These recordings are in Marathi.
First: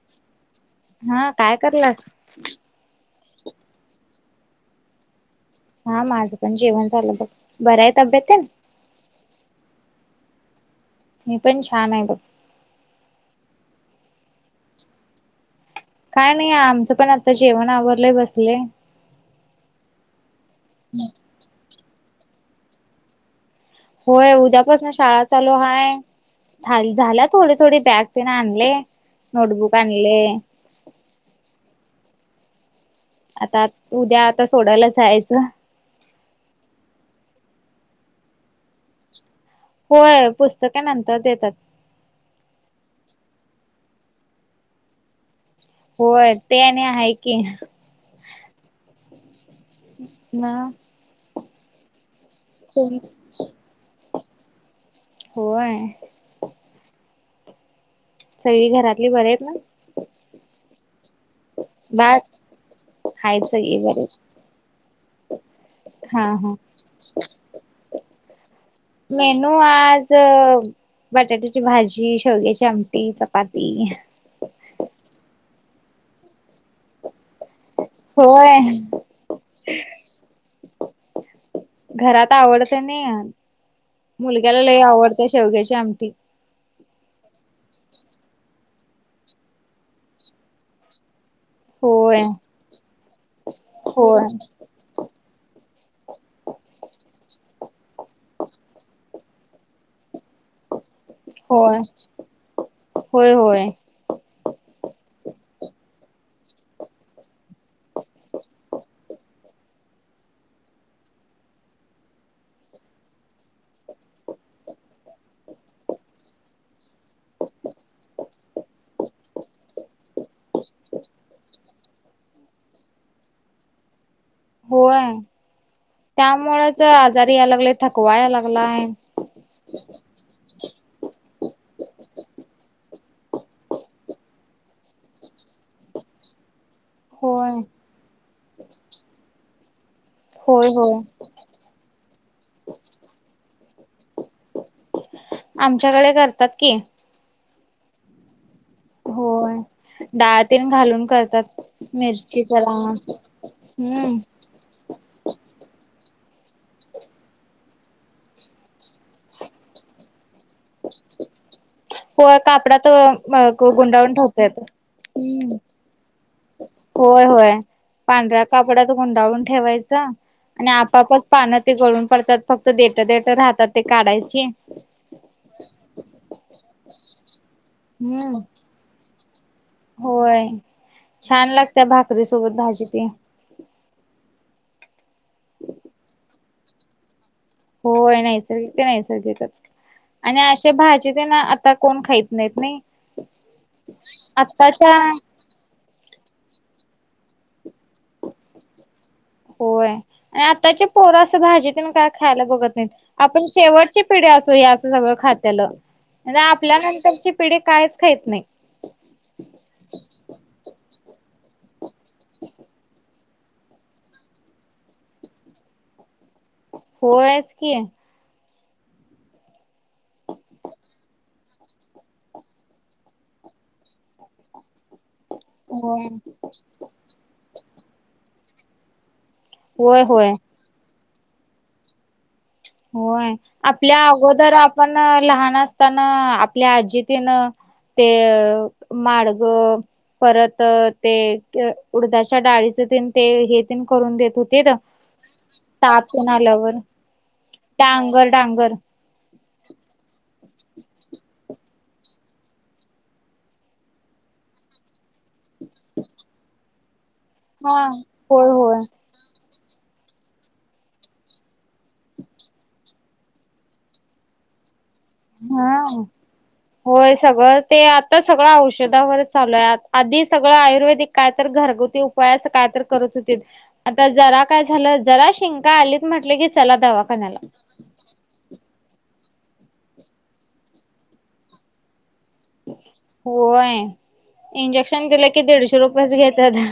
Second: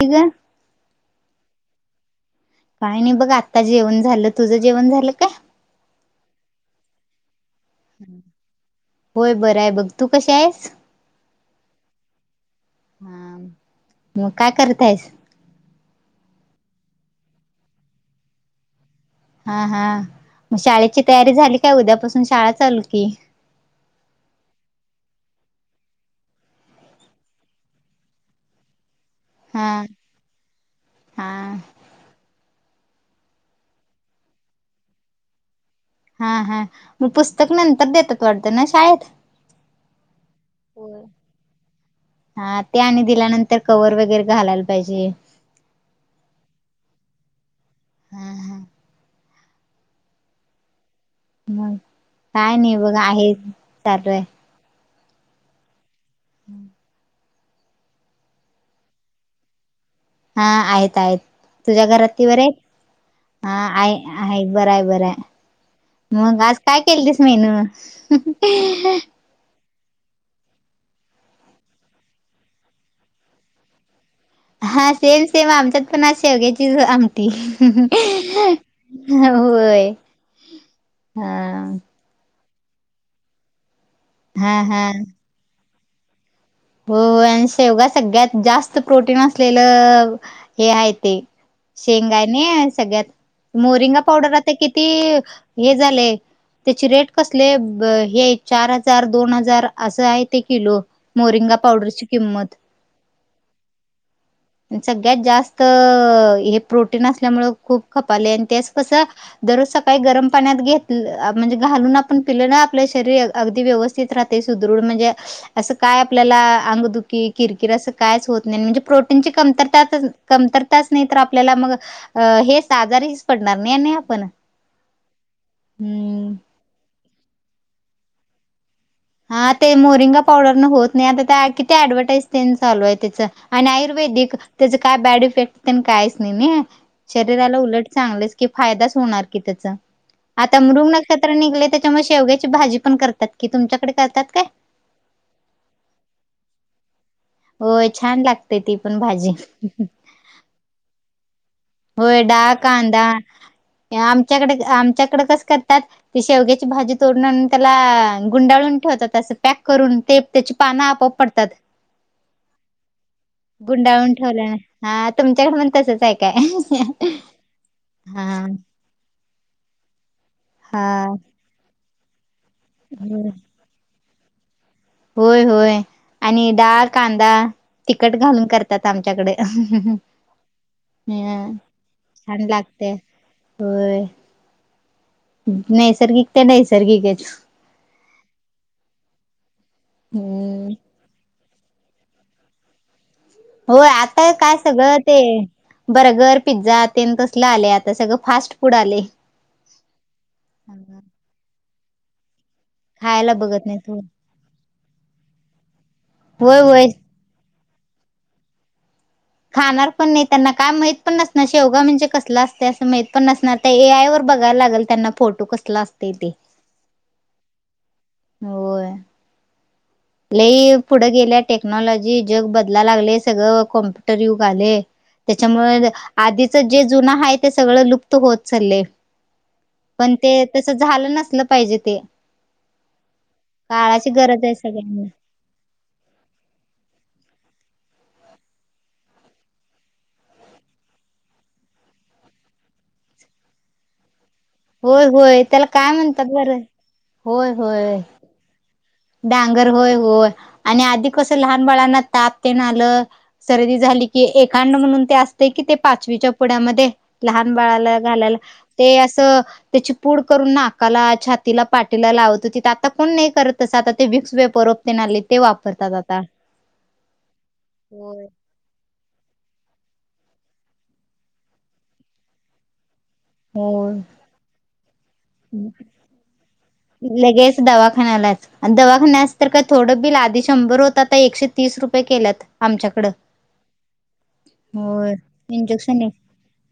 ठी ग हा काय करल्यास? काय नाही बघ? आत्ता जेवण झालं, तुझं जेवण झालं का? हा माझं पण जेवण झालं बघ, बराय तब्येत तेन बरायं बघ, तू कशी आहेस? मी पण छान हाय बघ. हा, मग काय करत हायेस? काय नाही? आमचं पण आता जेवण आवरलंय बसले. हा हा. मग शाळेची तयारी झाली काय? उद्यापासून शाळा चालू की. होय उद्यापासनं शाळा चालू हाय. थाळी झाल्या थोडी, थोडी बॅग तेन आणले हा नोटबुक आणलयं. हा आता उद्या आता सोडायला जायचं. हा हा. मग पुस्तक नंतर देतात, वाटतं ना शाळेत. होय पुस्तके होय, नंतर देतात. हा. ते आणि दिल्यानंतर कवर वग गैरे घालायला पाहिजे. होय ते आणि हाय की. हा हा. ना. मग काय नाही बघ आहे चालू आहे. होय. सगळी घरातली बरी आहेत ना? हा आहेत आहेत, तुझ्या बाळ घरातली बरी आहेत? आहेत हा सगळी आहे बरी. आहे, बरं आहे बरं आहे. हा मग हा आज काय केलतीस मेनू? त आज बटाट्याची भाजी शेवग्याची आमटी चपाती हा सेम सेम आमच्यात पण आज शेवग्याचीच आमटी होय. होय हा आवडत्या नाही हा मुलग्याला लय हा आवडत्या शेवग्याची आमटी हो आणि शेवगा सगळ्यात जास्त प्रोटीन असलेलं हे आहे ते शेंग होय हाय नय सगळ्यात मोरिंगा होय पावडर आता किती हे झालेय त्याची रेट कसली हाय हे चार हजार दोन हजार असं आहे ते किलो मोरिंगा होय पावडरची किंमत होय होय सगळ्यात जास्त हे प्रोटीन असल्यामुळं खूप खपालय आणि त्यास कसं दररोज सकाळी गरम पाण्यात घेत म्हणजे घालून आपण पिले आपलं शरीर अगदी व्यवस्थित राहतंय सुदृढ म्हणजे असं काय आपल्याला अंगदुखी किरकिर अस कायच होत नाही म्हणजे प्रोटीनची कमतरता आता कमतरता नाही तर आपल्याला मग हेच आजारीच पडणार नाही आपण होय हम्म त्यामुळेच आजारी यायला लागले थकवा यायला लागलाय हा ते मोरिंगा पावडर न होत नाही आता त्या किती ऍडव्हटाइज चालू आहेत त्याच आणि आयुर्वेदिक त्याच काय बॅड इफेक्ट तेन काहीच नाही शरीराला होय. उलट चांगलंच की फायदाच होणार की त्याचा आता होय मृग होय नक्षत्र निघलंय त्याच्यामुळे शेवग्याची भाजी पण करतात कि तुमच्या आमच्याकडे करतात कि होय छान लागते ती पण भाजी होय. डाळ तेन घालून करतात होय मिरची डाळ जरा कांदा हम्म. आमच्याकडे आमच्याकडे कस करत्यात ती शेवग्याची भाजी करून आणून त्याला गुंडाळून ठेवतात असं पॅक करून ते त्याची पानं आपोआप पडतात होय कापडात गुंडाळून ठेवल्या हा तुमच्याकडे हम्म मण तसच हाय होय होय पांढऱ्या हा कापड्यात गुंडाळून ठेवायचा आणि हा आपापच पानं ते गळून पडतात फक्त देट देट राहतात ती काढायची होय होय आणि डाळ कांदा तिखट हम्म घालून करतात आमच्याकड हम होय छान लागत्या भाकरी छान सोबत भाजी लागतय ते होय नैसर्गिक ते नैसर्गिकच होय नैसर्गिक ते नैसर्गिकच आणि अशे हम्म भाजी तेन आता कोण खात नाहीत नाही होय आता काय आत्ताच्या सगळं ते बर्गर पिझ्झा तेन तसल आलंय आता सगळं फास्ट फूड आले होय आणि आताची पोरं अस भाजी तेन काय खायला बघत नाही खायला आपण बघत नाही तू शेवटची पिढी असू या असं सगळं खात्याला होय आपल्या होय नंतरची पिढी कायच खाहीत नाही खाणार पण नाही त्यांना काय माहित पण नसणार शेवगा म्हणजे कसलं असते असं माहित माहित पण नसणार त्या ए आय वर बघायला लागणार त्यांना फोटो कसलं असतंय ते होयच की होय लय पुढे गेल्या टेक्नॉलॉजी जग बदलायला लागलंय अगं कॅम्पुटर युग आलंय त्याच्यामुळं होय आधीच जे जुनं आहे ते सगळं लुक होत चाललंय होय पण होय ते तस झालं नसल पाहिजे ते होय आपल्या काळाची गरज अगोदर आहे आपण सगळ्यांना लहान असताना आपल्या आजी तेन ते माडग परत ते उडदाच्या डाळीच ते हे तन करून देत होतो तेेत होय होय त्याला काय ताप म्हणतात पण बरं आल्यावर होय होय डांगर डांगर डांगर होय होय आणि आधी कस लहान बाळांना ताप तेन आलं सर्दी झाली की एकांड म्हणून ते असतं कि ते पाचवीच्या पुढ्यामध्ये लहान हा बाळाला घालायला होय होय ते असं त्याची पुूड करून नाकाला छातीला पाटीला लावत होती तर आता कोण नाही करतच आता ते विक्स वे परत हा होये, सगळं ते आता होय. सगळं औषधावर चालू आधी सगळं आयुर्वेदिक काय तर घरगुती उपायास काय तर? करत होतीत. हो आता जरा काय? झा दवाखान्याला लगेच दवाखान्यालाच आणि दवाखाना अस तर काही थोडं बिल आधी शंभर होत, आता एकशे तीस रुपये केल्यात. आमच्याकडं होय, इंजेक्शन होय दिलं कि दीडशे रुपयचं घेत्यात.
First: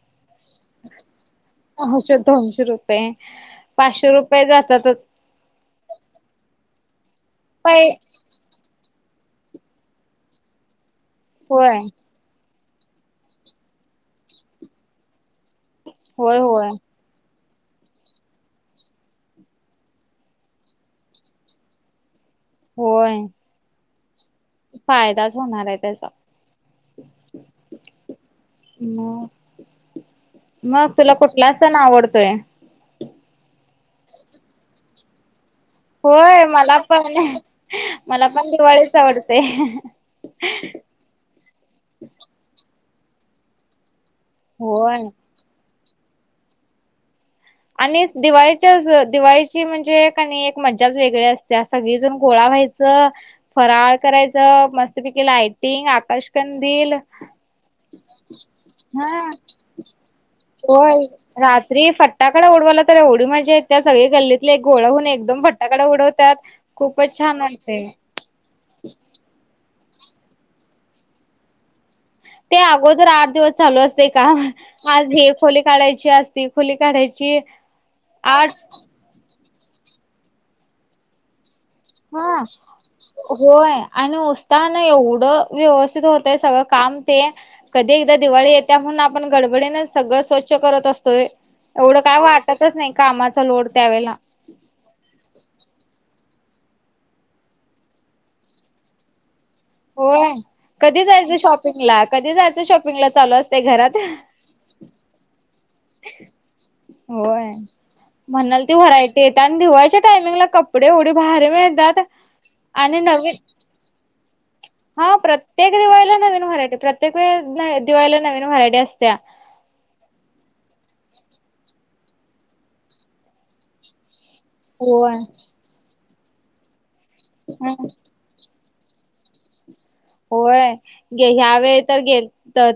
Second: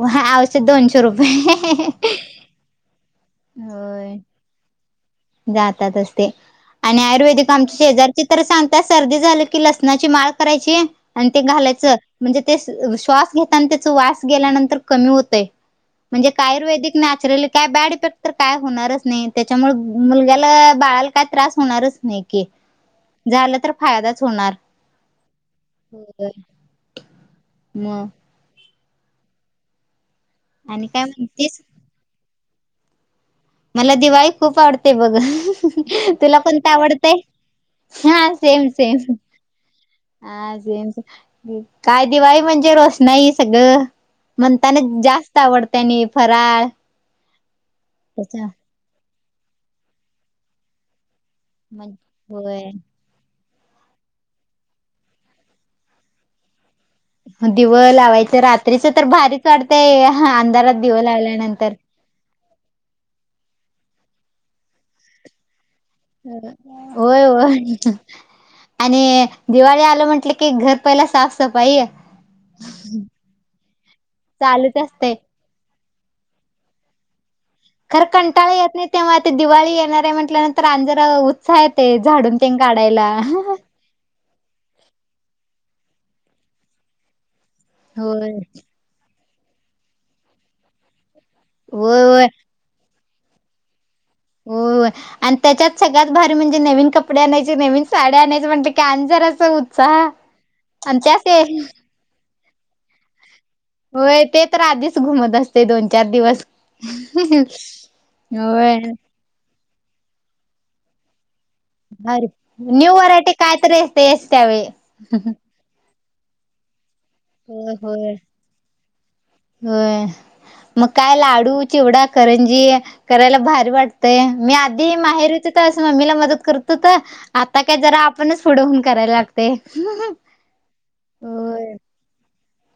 व्हय आवशद दोनशे रुपये. औषध [unintelligible] दोनशे रुपये पाचशे रुपये जातातच. जातात, तच ते आणि आयुर्वेदिक पै आमच्या शेजारची तर, सांगत्यात सर्दी [unintelligible] की लसणाची माळ करायची, आणि ते होय घालायच म्हण ते श्वास घेताना त्याचा वास गेल्यानंतर, कमी होतयं. म्हणजे होय का होय आयुर्वेदिक नॅचरल काय बॅड इफेक्ट तर काय? होणारच नाही, त्याच्यामुळे मुलग्याला बाळाला काय त्रास होणारच, नाही की होय झालं तर फायदा फायदाच होणार आहे. त्याचा मग म आणि मग काय तुला कुठला म्हणतेस सण आवडतोय? मला दिवाळी खूप आवडते बघ. तुला होय कोणत मला पण आवडतंय? मला हा पण सेम दिवाळीच सेम. आवडते [unintelligible] काय दिवाळी म्हणजे, रोषणाई सगळं. म्हणताना, होय जास्त आवडतयं आणि फराळ. आणि त्याच्या दिवाळीच्या दिवाळीची म्हणजे, का एक मज्जाच वेगळी असते. त्या म्हण सगळीजण गोळा होय व्हायचं. फराळ करायचं, मस्तपैकी लायटिंग आकाशकण दिव लावायचं रात्रीच तर भारीच वाटतंय अंधारात दिव [unintelligible] लावल्यानंतर रात्री फट्टाकडे उडवायला तर, एवढी मज्जा येत्या, सगळी गल्लीतली एक गोळं हून एकदम फट होय होय, आणि दिवाळी आ म्हटलं, की घर पहिला साफसफाई. ते अगोदर आठ दिवस चालू असतयं काम चालूच आज असतय ही खोली काढाय [unintelligible] खोली काढायची. खरं आठ कंटाळा येत नाही, तेव्हा ते दिवाळी येणार आहे. म्हटल्यानंतर आणि जरा उत्साह येतय हा झाडून तेन काढायला होय, आणि उसताना एवढं व्यवस्थ कस होतय, सगळं काम ते कधी एकदा होय दिवाळी येते, म्हणून आपण गडबडीन सगळं स्वच्छ करत असतोय, एवढं होय काय होय वाटतच नाही. कामाचा लोड त्यावेळेला हो, आणि त्याच्यात सगळ्यात भारी म्हणजे नवीन कपडे आणायची, नवीन साड्या आणायचं म्हटलं, कि आणि जरा होय, कधी जायचं शॉपिंगला कधी जायचं? शॉपिंगला चालू घरात होय, ते तर आधीच घुमत असतयं दोन, चार दिवस. म्हणल, ती होय व्हरायटी येत्या, आणि दिवाळच्या टायमिंगला कपडे एवढे भ भारी [unintelligible] न्यू आणि व्हरायटी नवीन काय तरी असतेच त्यावेळी हा प्रत्येक दिवाळीला नवीन व्हरायटी, प्रत्येक दिवाळीला नवीन व्हरायटी असत्या. व्हय. मग काय लाडू, चिवडा, करंजी करायला भारी वाटतयं. मी आधीही होय माहेरी होतो, तर असं मम्मीला मदत करत होतो. आता काय जरा आपणच पुढं हून करायला लागतयं. होय, ह्या होय वेळी तर गे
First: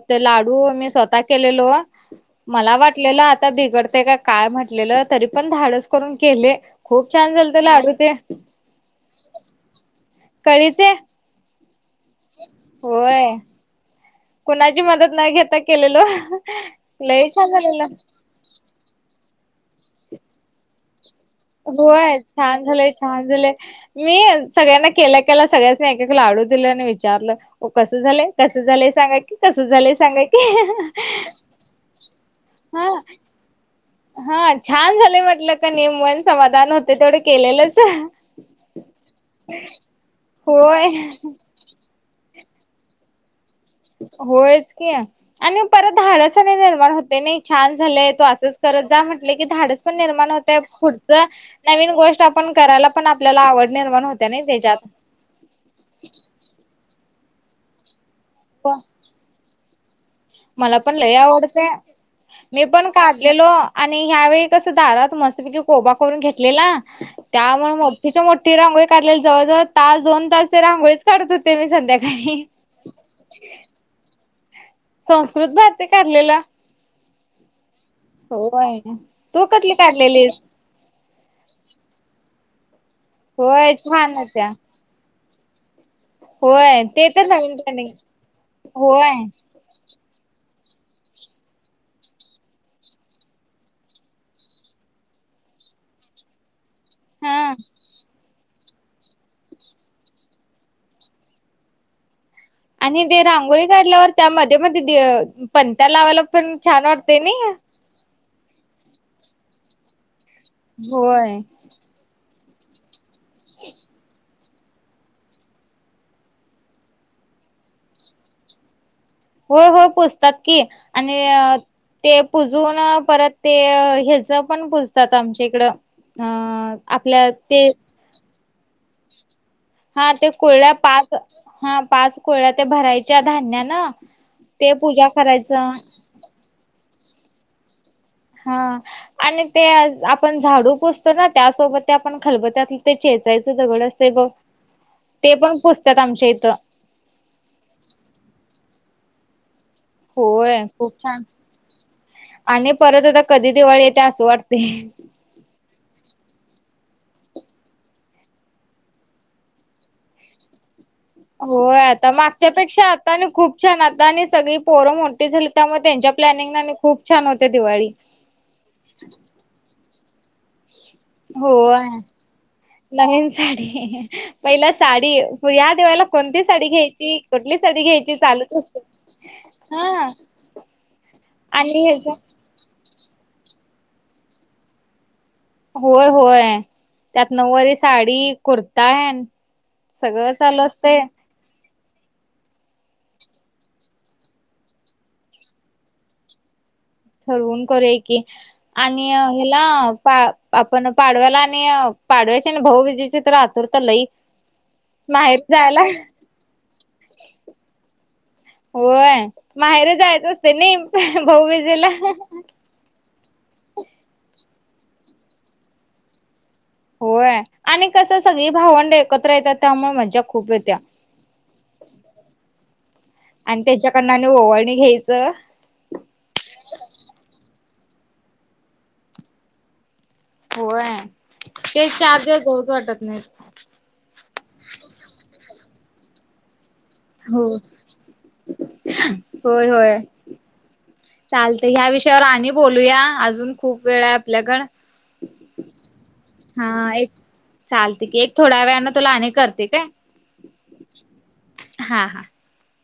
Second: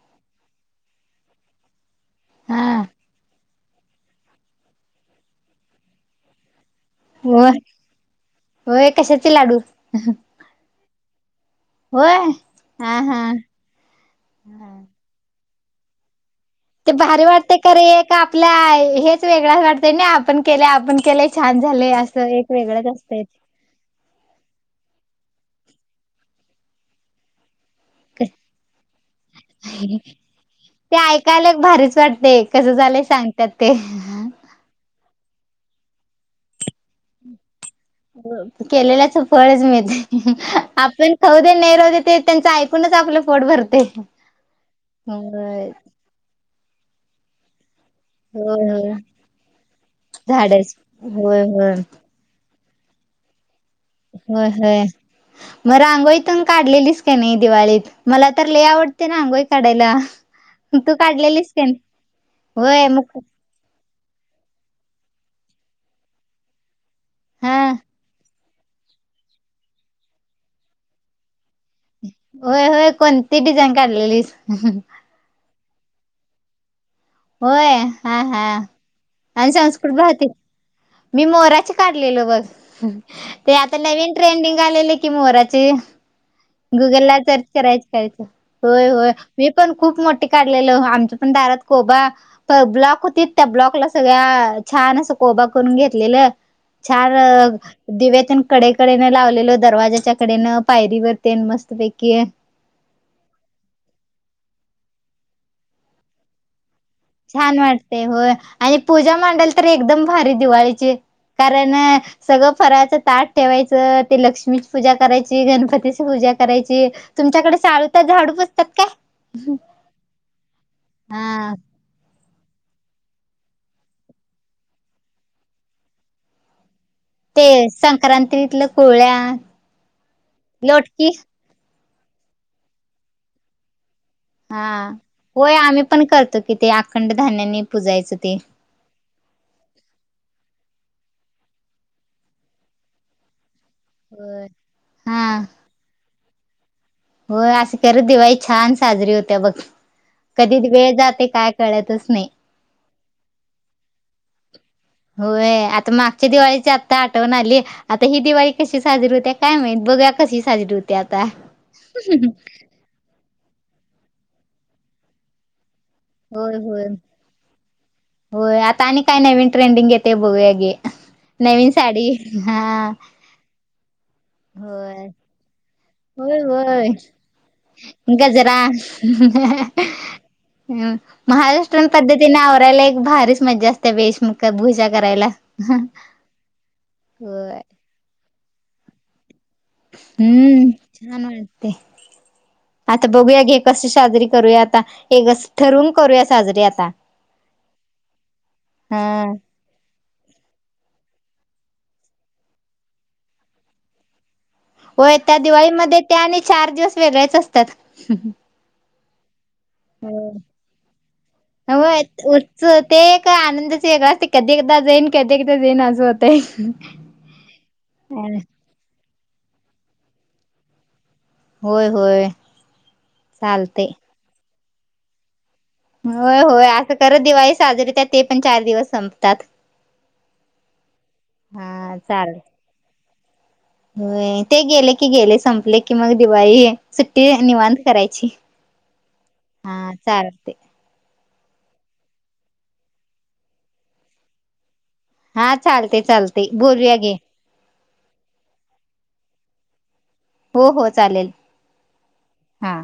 ते लाडू मी स्वतः केलेलो. मला हा वाटलेलं आता बिघडतयं का काय म्हटलेलं तरी पण धाडस करून केले. खूप छान होय झालतं लाडू ते. होय कशाचे लाडू कळीचे. होय हा हा होय. कुणाची मदत नाही घेता, केलेलो. ते भारी लई छान वाटते, झालेलं एक आपल्या हेच वेगळंच वाटतंयं ना आपण केलयं आपण केलयं. होय छान झालंय छान झालंय मी सगळ्यांना केल्या केला सगळ्या.... एक एक लाडू दिलं आणि विचारलं... हो कसं झालंय कस झालंय सांगाय कि कस झालंय सांगाय कि.... झालं सांगतात ते.... हा छान झाले म्हटलं का निय मन समाधान होते तेवढे केलेलंच.... केलेल्याच फळच मिळते होय आपण खाऊ दे नाही राहू दे ते त्यांच ऐकूनच आपलं.... पोट भरते होयच की आणि होय परत धाडस नाही निर्माण होते नाही छान... झाय त असंच होय करत होय जा म्हट की धाडस पण निर्माण होत झाडच पुढच होय होय नवीन गोष्ट आपण.... करायला पण आपल्याला आवड... निर्माण होते नाही होय होय त्याच्यात. मग रांगोळीत काढलेलीच... काय नाही दिवाळीत मला तर ले आवडते ना रांगोळी काढायला.... मला पण तू लय काढलेलीस का आवडते नाही मी होय पण मग काढलेलो... आणि ह्यावेळी कसं दारात मस्तपैकी कोबा करून घेतलेला हा त्यामुळे मोठीच मो... ती रांगोळी काढलेली जवळजवळ तास दोन तास ते रांगोळीच काढत होते.... ते मी संध्याकाळी... होय होय कोणती डिझाईन काढलेलीस संस्कृत भारती ते काढलेला.. होय हा हा होय तू आणि कुठली संस्कृत भारती काढलेलीस मी मोराचे... काढलेल बघ ते होय आता नवीन छान होत्या ट्रेंडिंग आलेले की मोराचे... होय गुगल ते ला तर सर्च नवीन ट्रेंडिंग करायच होय होय मी पण खूप मोठे.. काढलेलं आमच्या पण दारात.. कोबा प ब्लॉक होती त्या ब्लॉकला सगळ्या छान असं कोबा करून घेतलेलं... चार हा दिवेेतन... कडेकडेन लावलेलो दरवाजाच्या कडेनं पायरीवर तेन मस्तपैकी आणि ते रांगोळी काढल्यावर त्या मध्ये मध्ये पणत्या लावायला पण... छान वाटते नाही छान वाटते हो... आणि पूजा मांडल तर एकदम भारी दिवाळीची होय कारण... सगळं फराळाचं ताट ठेवायचं ते लक्ष्मीची पूजा करायची गणपतीची पूजा करायची... तुमच्याकडे सालूथा तर झाडू पुसतात का? हो हो पूजतात की आणि... हा ते पुजून परत ते हच पण पुजतात आमच्या इकडं अं... ते संक्रांतीतलं कोळ्या... हा ते कोळळ्या पाच लोटकी हा पाच कोळळ्या ते भरायच्या धान्या ना.... हा होय आम्ही पण करतो कि ते अखंड धान्यानी... पुजायचं ते हा आणि ते आपण झाडू पोस... त्यासोबत ते आपण खलबत्यात ते चेचायच... दगड असतय ब होय ते पण पुजतात आमच्या इथं... हो असं ख दिवाळी छान साजरी होत्या बघ... कधी होय खूप वेळ छान जाते काय कळतच नाही... आणि परत आता कधी दिवळ येते असं वाटते... च्या दिवाळीची आता आठवण आली आता ही दिवाळी कशी साजरी होते्य काय माहित बघुया कशी साजरी होती... ती आता... हो आता मागच्यापेक्षा आता आणि खूप छान आता आणि सगळी पोरं मोठी झाली त्यामध्ये... होय प्लनिंग होय खूपछान होते दिवस... होय आता आणि काय नाही विंटरेंडिंग घेते बघूया की... नवीन होय. साडी हा.. नवीन साडी... पहिला होय साडी या दिवाळीला होय कोणती साडी होय घ्यायची कुठली साडी घ्यायची गजरा चालूत असते.... हा... हम् आणि महाराष्ट्रन ह्याच पद्धतीने आवरायला एक भारीच मजा असते वेशभूषा करायला... होय होय त्यात होय नऊवारी साडी कुर्ता आहे.. हम्म छान वाते आता बघूया की कस साजरी करूया आता एक ठरून करूया साजरी आता ठरवून करू की आणि हा हला पा आपण पाडव्याला आणि पाडव्याची आणि भाऊबीजेची तर आतुरता लई होय त्या माहेरी जायला दिवाळीमध्ये त्या आणि चार दिवस वेगळ्याच असतात होय माहेर जायचं असते नाही भाऊबीजेला हो उरच ते एक आनंदाचे वेगळ असते कधी कधी एकदा जेईन कधी एकदा जेन आस होते होय आणि कसं सगळी भावंड एकत्र येतात त्यामुळे मज्जा खूप येत्या होय होय आणि चालतंय. त्याच्याकडन म ओवळणी घ्यायचं होय होय असं कर दिवाळी साजरीत ते पण चार दिवस संपतात होय ते चार दिवस जाऊच वाटत नाही हो ते गेले की गेले संपले की मग दिवाळी सुट्टी हो निवांत करायची होय हा होय चालते चालत ह्या विषयावर आणि बोलूया अजून खूप वेळ आहे आपल्याकड हा चाल हा एक चालते की एक थोड्या वेळने तुला अने करते काय हो हो चालेल हा हा हा